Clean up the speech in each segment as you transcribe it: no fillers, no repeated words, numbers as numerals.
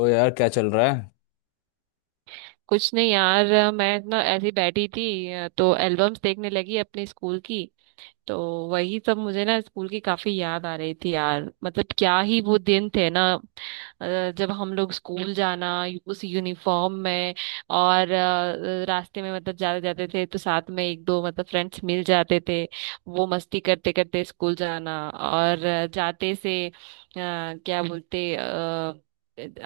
ओ यार, क्या चल रहा है। कुछ नहीं यार मैं ना ऐसी बैठी थी तो एल्बम्स देखने लगी अपने स्कूल की। तो वही सब मुझे ना स्कूल की काफी याद आ रही थी यार, मतलब क्या ही वो दिन थे ना। जब हम लोग स्कूल जाना उस यूनिफॉर्म में, और रास्ते में मतलब जाते जाते थे तो साथ में एक दो मतलब फ्रेंड्स मिल जाते थे। वो मस्ती करते करते स्कूल जाना, और जाते से क्या बोलते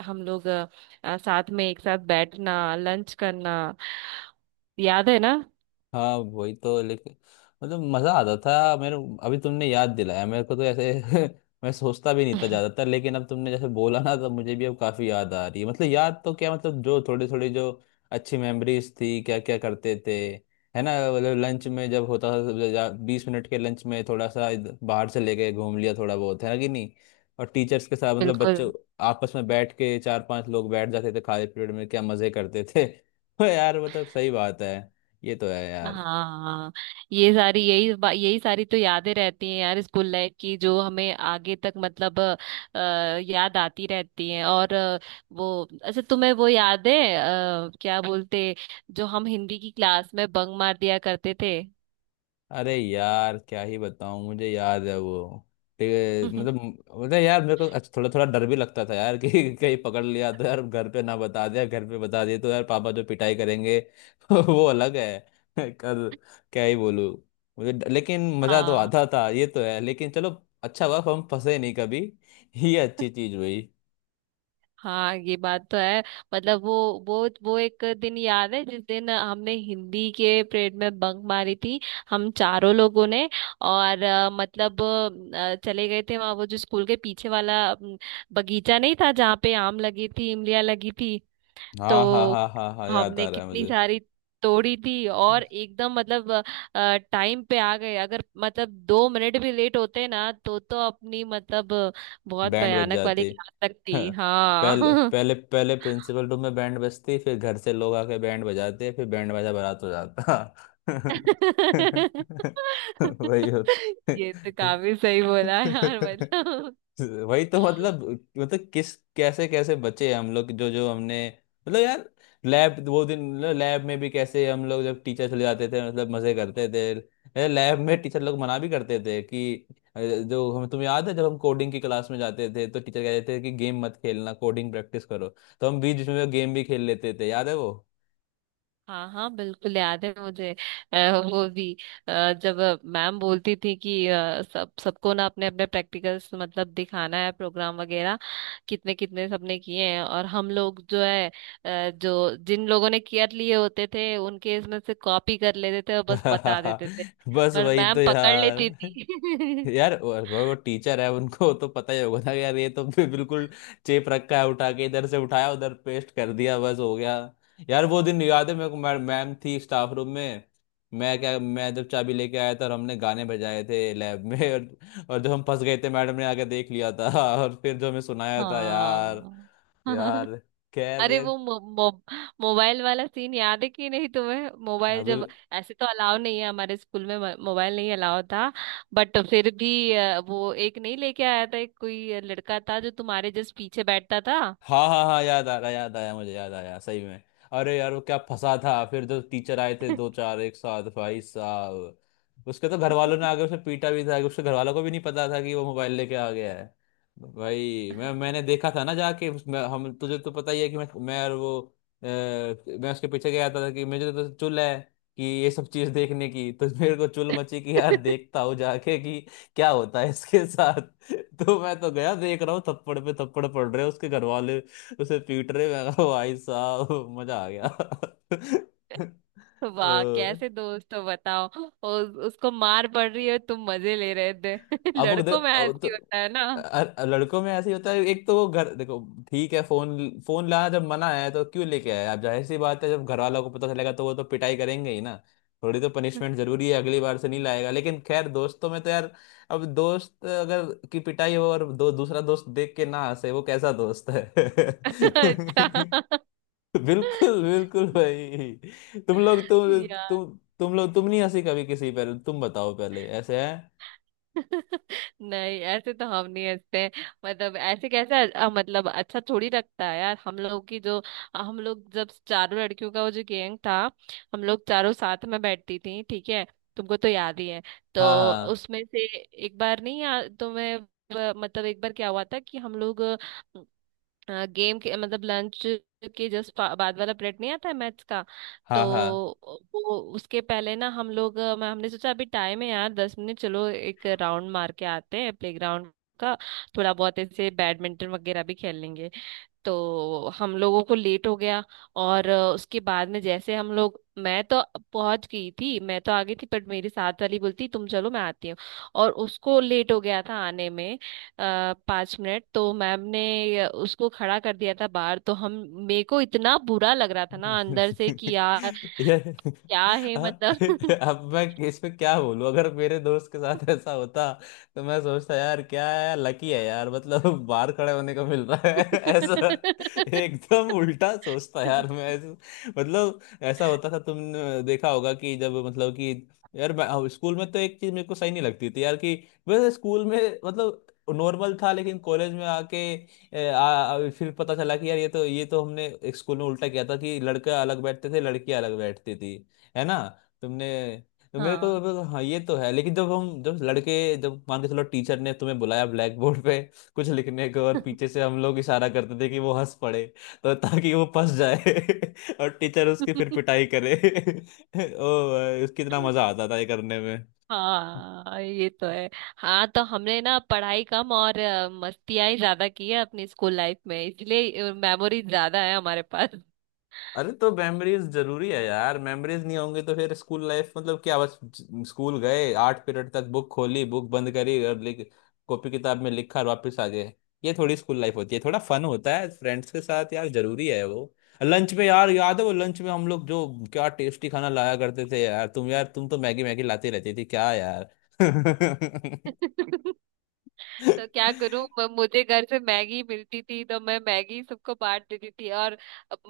हम लोग साथ में एक साथ बैठना, लंच करना। याद है ना। हाँ, वही तो। लेकिन मतलब मजा आता था मेरे। अभी तुमने याद दिलाया मेरे को तो ऐसे। मैं सोचता भी नहीं था ज्यादातर। लेकिन अब तुमने जैसे बोला ना तो मुझे भी अब काफी याद आ रही है। मतलब याद तो क्या, मतलब जो थोड़ी थोड़ी जो अच्छी मेमोरीज थी, क्या क्या करते थे। है ना। मतलब लंच में जब होता था, 20 मिनट के लंच में थोड़ा सा बाहर चले गए, घूम लिया थोड़ा बहुत, है ना कि नहीं। और टीचर्स के साथ मतलब बिल्कुल। बच्चों आपस में बैठ के चार पांच लोग बैठ जाते थे, खाली पीरियड में क्या मजे करते थे। यार मतलब सही बात है। ये तो है यार। हाँ, ये सारी यही सारी तो यादें रहती हैं यार स्कूल लाइफ की, जो हमें आगे तक मतलब याद आती रहती हैं। और वो अच्छा, तुम्हें वो याद है क्या बोलते, जो हम हिंदी की क्लास में बंक मार दिया करते थे। अरे यार क्या ही बताऊं, मुझे याद है वो। ते- हाँ मतलब मतलब यार मेरे को अच्छा, थोड़ा थोड़ा डर भी लगता था यार कि कहीं पकड़ लिया तो यार घर पे ना बता दिया, घर पे बता दिए तो यार पापा जो पिटाई करेंगे। वो अलग है। कर क्या ही बोलूं। लेकिन मजा तो हाँ आता था, ये तो है। लेकिन चलो, अच्छा हुआ हम फंसे नहीं कभी, ये अच्छी चीज हुई। हाँ, ये बात तो है। मतलब वो वो एक दिन याद है जिस दिन हमने हिंदी के पीरियड में बंक मारी थी, हम चारों लोगों ने। और मतलब चले गए थे वहाँ, वो जो स्कूल के पीछे वाला बगीचा नहीं था, जहाँ पे आम लगी थी, इमलियाँ लगी थी। हाँ हाँ तो हाँ हाँ हाँ, याद आ हमने रहा है कितनी मुझे। सारी तोड़ी थी, और एकदम मतलब टाइम पे आ गए। अगर मतलब 2 मिनट भी लेट होते ना तो अपनी मतलब बहुत बैंड बज भयानक वाली जाती। क्लास लगती। हाँ, पहले हाँ। पहले पहले प्रिंसिपल रूम में बैंड बजती, फिर घर से लोग आके बैंड बजाते, फिर बैंड बाजा बारात हो जाता। वही होता। ये तो काफी सही बोला यार मतलब। वही तो मतलब। मतलब किस कैसे कैसे बचे हम लोग, जो जो हमने। मतलब यार, लैब वो दिन। मतलब लैब में भी कैसे हम लोग, जब टीचर चले जाते थे मतलब मजे करते थे लैब में। टीचर लोग मना भी करते थे कि जो हम, तुम्हें याद है जब हम कोडिंग की क्लास में जाते थे तो टीचर कहते थे कि गेम मत खेलना, कोडिंग प्रैक्टिस करो। तो हम बीच बीच में गेम भी खेल लेते थे, याद है वो। हाँ हाँ, बिल्कुल याद है मुझे। अ, वो भी जब मैम बोलती थी कि सब सबको ना अपने अपने प्रैक्टिकल्स मतलब दिखाना है, प्रोग्राम वगैरह कितने कितने सबने किए हैं, और हम लोग जो है जो जिन लोगों ने केयर लिए होते थे उनके इसमें से कॉपी कर लेते थे और बस बता देते थे। बस पर वही मैम तो पकड़ यार। लेती थी। यार वो टीचर है, उनको तो पता ही होगा ना यार, ये तो बिल्कुल चेप रखा है, उठा के इधर से उठाया उधर पेस्ट कर दिया, बस हो गया। यार वो दिन याद है मेरे को। मैम मैम थी स्टाफ रूम में। मैं जब चाबी लेके आया था और हमने गाने बजाए थे लैब में और जब हम फंस गए थे, मैडम ने आके देख लिया था। और फिर जो हमें सुनाया था यार। हाँ। यार खैर अरे यार। वो मो, मो, मोबाइल वाला सीन याद है कि नहीं तुम्हें। मोबाइल अभी। जब ऐसे तो अलाउ नहीं है हमारे स्कूल में, मोबाइल नहीं अलाउ था। बट फिर भी वो एक नहीं लेके आया था, एक कोई लड़का था जो तुम्हारे जस्ट पीछे बैठता था। हाँ हाँ हाँ, याद आ रहा, याद आया मुझे, याद आया सही में। अरे यार वो क्या फंसा था, फिर जो टीचर आए थे दो चार एक साथ भाई साहब। उसके तो घर वालों ने आगे उसे पीटा भी था, कि उसके घर वालों को भी नहीं पता था कि वो मोबाइल लेके आ गया है। भाई मैंने देखा था ना जाके हम, तुझे तो पता ही है कि मैं और वो, मैं उसके पीछे गया था कि मुझे तो चुल है कि ये सब चीज देखने की, तो मेरे को चुल मची कि यार देखता हूँ जाके कि क्या होता है इसके साथ। तो मैं तो गया, देख रहा हूँ थप्पड़ पे थप्पड़ पड़ रहे हैं, उसके घर वाले उसे पीट रहे हैं। मैं कहा, भाई साहब मजा आ गया। वाह अ, कैसे दोस्त हो बताओ, उसको मार पड़ रही है तुम मजे ले रहे थे। अब वो लड़कों में अब ऐसे तो ही होता है ना। अ- लड़कों में ऐसे ही होता है, एक तो वो घर देखो ठीक है। फोन फोन लाना जब मना है तो क्यों लेके आए। अब जाहिर सी बात है, जब घर वालों को पता चलेगा तो वो तो पिटाई करेंगे ही ना। थोड़ी तो पनिशमेंट जरूरी है, अगली बार से नहीं लाएगा। लेकिन खैर दोस्तों में तो यार, अब दोस्त अगर की पिटाई हो और दो दूसरा दोस्त देख के ना हंसे, वो कैसा दोस्त है। अच्छा बिल्कुल बिल्कुल भाई, तुम लोग यार, तुम लोग तुम नहीं हंसी कभी किसी पर, तुम बताओ पहले, ऐसे है। नहीं ऐसे तो हम नहीं हंसते हैं। मतलब ऐसे कैसे। मतलब अच्छा थोड़ी लगता है यार। हम लोग की जो, हम लोग जब चारों लड़कियों का वो जो गैंग था, हम लोग चारों साथ में बैठती थी ठीक है, तुमको तो याद ही है। तो हाँ हाँ उसमें से एक बार नहीं याद तुम्हें। मतलब एक बार क्या हुआ था कि हम लोग गेम के मतलब लंच के जस्ट बाद वाला पीरियड नहीं आता है मैथ्स का। तो हाँ हाँ। वो उसके पहले ना हम लोग, अ, मैं हमने सोचा अभी टाइम है यार 10 मिनट, चलो एक राउंड मार के आते हैं प्लेग्राउंड का। थोड़ा बहुत ऐसे बैडमिंटन वगैरह भी खेल लेंगे। तो हम लोगों को लेट हो गया। और उसके बाद में जैसे हम लोग, मैं तो पहुंच गई थी, मैं तो आ गई थी, बट मेरी साथ वाली बोलती तुम चलो मैं आती हूँ, और उसको लेट हो गया था आने में। 5 मिनट तो मैम ने उसको खड़ा कर दिया था बाहर। तो हम, मेरे को इतना बुरा लग रहा था ना अंदर से कि यार यार क्या है हाँ, मतलब। अब मैं इसमें क्या बोलूं। अगर मेरे दोस्त के साथ ऐसा होता तो मैं सोचता यार क्या है यार, लकी है यार मतलब। बाहर खड़े होने को मिल रहा है। ऐसा एकदम उल्टा सोचता यार मैं ऐसे। मतलब ऐसा होता था, तुमने देखा होगा कि जब मतलब कि यार मैं हाँ, स्कूल में तो एक चीज मेरे को सही नहीं लगती थी यार कि वैसे स्कूल में मतलब नॉर्मल था, लेकिन कॉलेज में आके फिर पता चला कि यार ये तो हमने एक स्कूल में उल्टा किया था, कि लड़का अलग बैठते थे, लड़की अलग बैठती थी, है ना। तुमने, तो हाँ। हाँ ये तो है, लेकिन जब हम जब लड़के जब मान के चलो टीचर ने तुम्हें बुलाया ब्लैक बोर्ड पे कुछ लिखने को, और पीछे से हम लोग इशारा करते थे कि वो हंस पड़े, तो ताकि वो फंस जाए और टीचर उसकी फिर पिटाई करे। ओ भाई, उसकी इतना मजा आता था ये करने में। हाँ ये तो है। हाँ तो हमने ना पढ़ाई कम और मस्तियाँ ही ज्यादा की है अपनी स्कूल लाइफ में, इसलिए मेमोरी ज्यादा है हमारे पास। अरे तो मेमोरीज जरूरी है यार, मेमोरीज नहीं होंगे तो फिर स्कूल लाइफ मतलब क्या। बस स्कूल गए, आठ पीरियड तक बुक खोली, बुक बंद करी और लिख, कॉपी किताब में लिखा और वापस आ गए। ये थोड़ी स्कूल लाइफ होती है, थोड़ा फन होता है फ्रेंड्स के साथ यार, जरूरी है वो। लंच में यार, याद है वो लंच में हम लोग जो क्या टेस्टी खाना लाया करते थे यार। तुम यार, तुम तो मैगी मैगी लाती रहती थी क्या यार। तो क्या करूं, मुझे घर से मैगी मिलती थी तो मैं मैगी सबको बांट देती थी। और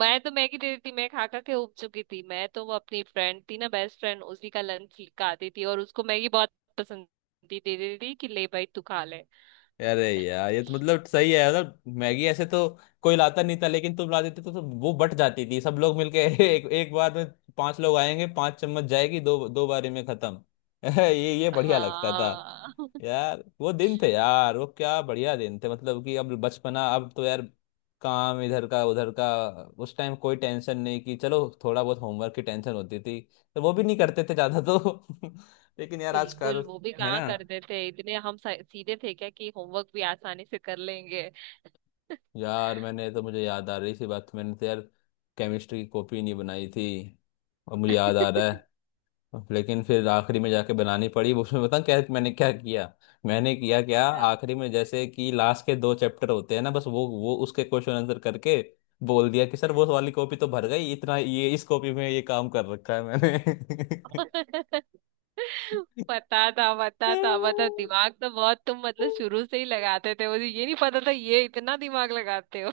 मैं तो मैगी दे देती थी, मैं खा खा के उब चुकी थी। मैं तो वो अपनी फ्रेंड थी ना बेस्ट फ्रेंड, उसी का लंच खाती थी, और उसको मैगी बहुत पसंद थी, दे देती थी कि ले भाई तू खा ले। अरे यार ये तो मतलब सही है, मतलब मैगी ऐसे तो कोई लाता नहीं था, लेकिन तुम ला देते तो वो बट जाती थी सब लोग मिलके। एक एक बार में पांच लोग आएंगे, पांच चम्मच जाएगी, दो दो बारी में खत्म। ये बढ़िया लगता था। हाँ। यार वो दिन थे यार, वो क्या बढ़िया दिन थे, मतलब कि अब बचपना। अब तो यार काम इधर का उधर का। उस टाइम कोई टेंशन नहीं कि, चलो थोड़ा बहुत होमवर्क की टेंशन होती थी, तो वो भी नहीं करते थे ज्यादा तो। लेकिन यार बिल्कुल, आजकल वो भी है कहाँ ना। कर देते। इतने हम सीधे थे क्या कि होमवर्क भी आसानी से कर लेंगे? यार मैंने तो, मुझे याद आ रही सी बात, मैंने तो यार केमिस्ट्री की कॉपी नहीं बनाई थी, और मुझे याद आ रहा है। लेकिन फिर आखिरी में जाके बनानी पड़ी, वो उसमें बताऊँ क्या मैंने क्या किया। मैंने किया क्या, क्या? आखिरी में जैसे कि लास्ट के दो चैप्टर होते हैं ना, बस वो उसके क्वेश्चन आंसर करके बोल दिया कि सर वो वाली कॉपी तो भर गई, इतना ये इस कॉपी में ये काम कर रखा है मैंने। पता था पता था, मतलब दिमाग तो बहुत तुम मतलब शुरू से ही लगाते थे। मुझे ये नहीं पता था ये इतना दिमाग लगाते हो।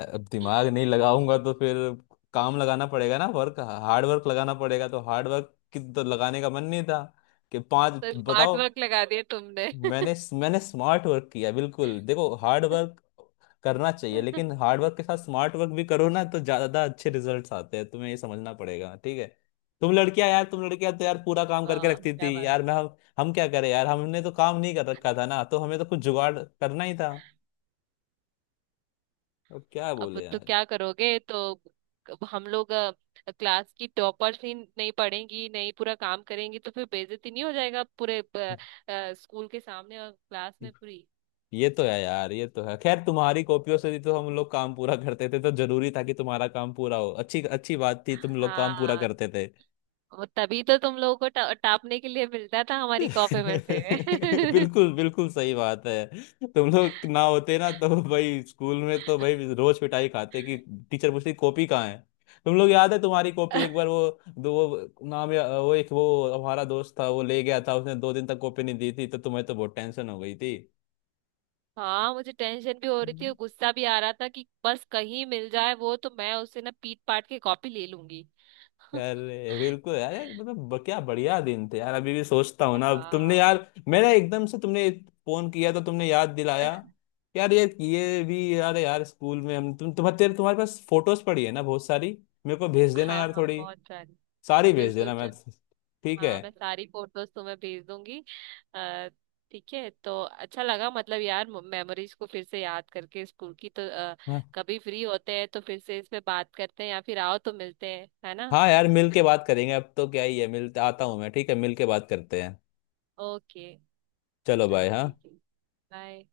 अब दिमाग नहीं लगाऊंगा तो फिर काम लगाना पड़ेगा ना, वर्क हार्ड वर्क लगाना पड़ेगा। तो हार्ड वर्क की तो लगाने का मन नहीं था, कि पांच तो स्मार्ट बताओ। वर्क लगा दिया तुमने। मैंने मैंने स्मार्ट वर्क किया बिल्कुल। देखो हार्ड वर्क करना चाहिए, लेकिन हार्ड वर्क के साथ स्मार्ट वर्क भी करो ना, तो ज्यादा अच्छे रिजल्ट्स आते हैं, तुम्हें ये समझना पड़ेगा, ठीक है। तुम लड़कियां यार, तुम लड़कियां तो यार पूरा काम करके वाह रखती क्या थी बात। यार। हम क्या करें यार, हमने तो काम नहीं कर रखा था ना, तो हमें तो कुछ जुगाड़ करना ही था। अब क्या अब बोले तो यार। क्या करोगे, तो हम लोग क्लास की टॉपर्स ही नहीं पढ़ेंगी, नहीं पूरा काम करेंगी तो फिर बेइज्जती नहीं हो जाएगा पूरे स्कूल के सामने और क्लास में पूरी। ये तो है यार, ये तो है खैर। तुम्हारी कॉपियों से ही तो हम लोग काम पूरा करते थे, तो जरूरी था कि तुम्हारा काम पूरा हो। अच्छी अच्छी बात थी, तुम लोग काम पूरा हाँ, करते थे। वो तभी तो तुम लोगों को टापने के लिए मिलता था हमारी कॉपी में से। बिल्कुल बिल्कुल सही बात है। तुम लोग ना होते ना तो भाई स्कूल में तो भाई रोज पिटाई खाते, कि टीचर पूछती कॉपी कहाँ है। तुम लोग याद है तुम्हारी कॉपी एक बार वो दो वो नाम या वो एक वो हमारा दोस्त था, वो ले गया था, उसने 2 दिन तक कॉपी नहीं दी थी, तो तुम्हें तो बहुत टेंशन हो गई हाँ, मुझे टेंशन भी हो रही थी और थी। गुस्सा भी आ रहा था कि बस कहीं मिल जाए वो तो मैं उससे ना पीट पाट के कॉपी ले लूंगी। अरे बिल्कुल यार यार, मतलब क्या बढ़िया दिन थे यार। अभी भी सोचता हूँ ना, अब तुमने हाँ यार मेरा एकदम से तुमने फोन किया तो तुमने याद दिलाया यार। ये भी यार यार, स्कूल में हम तुम तुम्हारे पास फोटोज पड़ी है ना बहुत सारी, मेरे को भेज देना हाँ यार हाँ, थोड़ी बहुत सारी। सारी भेज बिल्कुल देना। मैं चल। ठीक है, हाँ मैं सारी फोटोज तुम्हें भेज दूंगी। अ, ठीक है, तो अच्छा लगा मतलब यार मेमोरीज को फिर से याद करके स्कूल की तो। अ, हाँ कभी फ्री होते हैं तो फिर से इस पे बात करते हैं, या फिर आओ तो मिलते हैं है ना। हाँ यार मिल के बात करेंगे अब तो क्या ही है, मिलते आता हूँ मैं ठीक है, मिल के बात करते हैं। ओके। चलो बाय। चलो ठीक हाँ। है। बाय।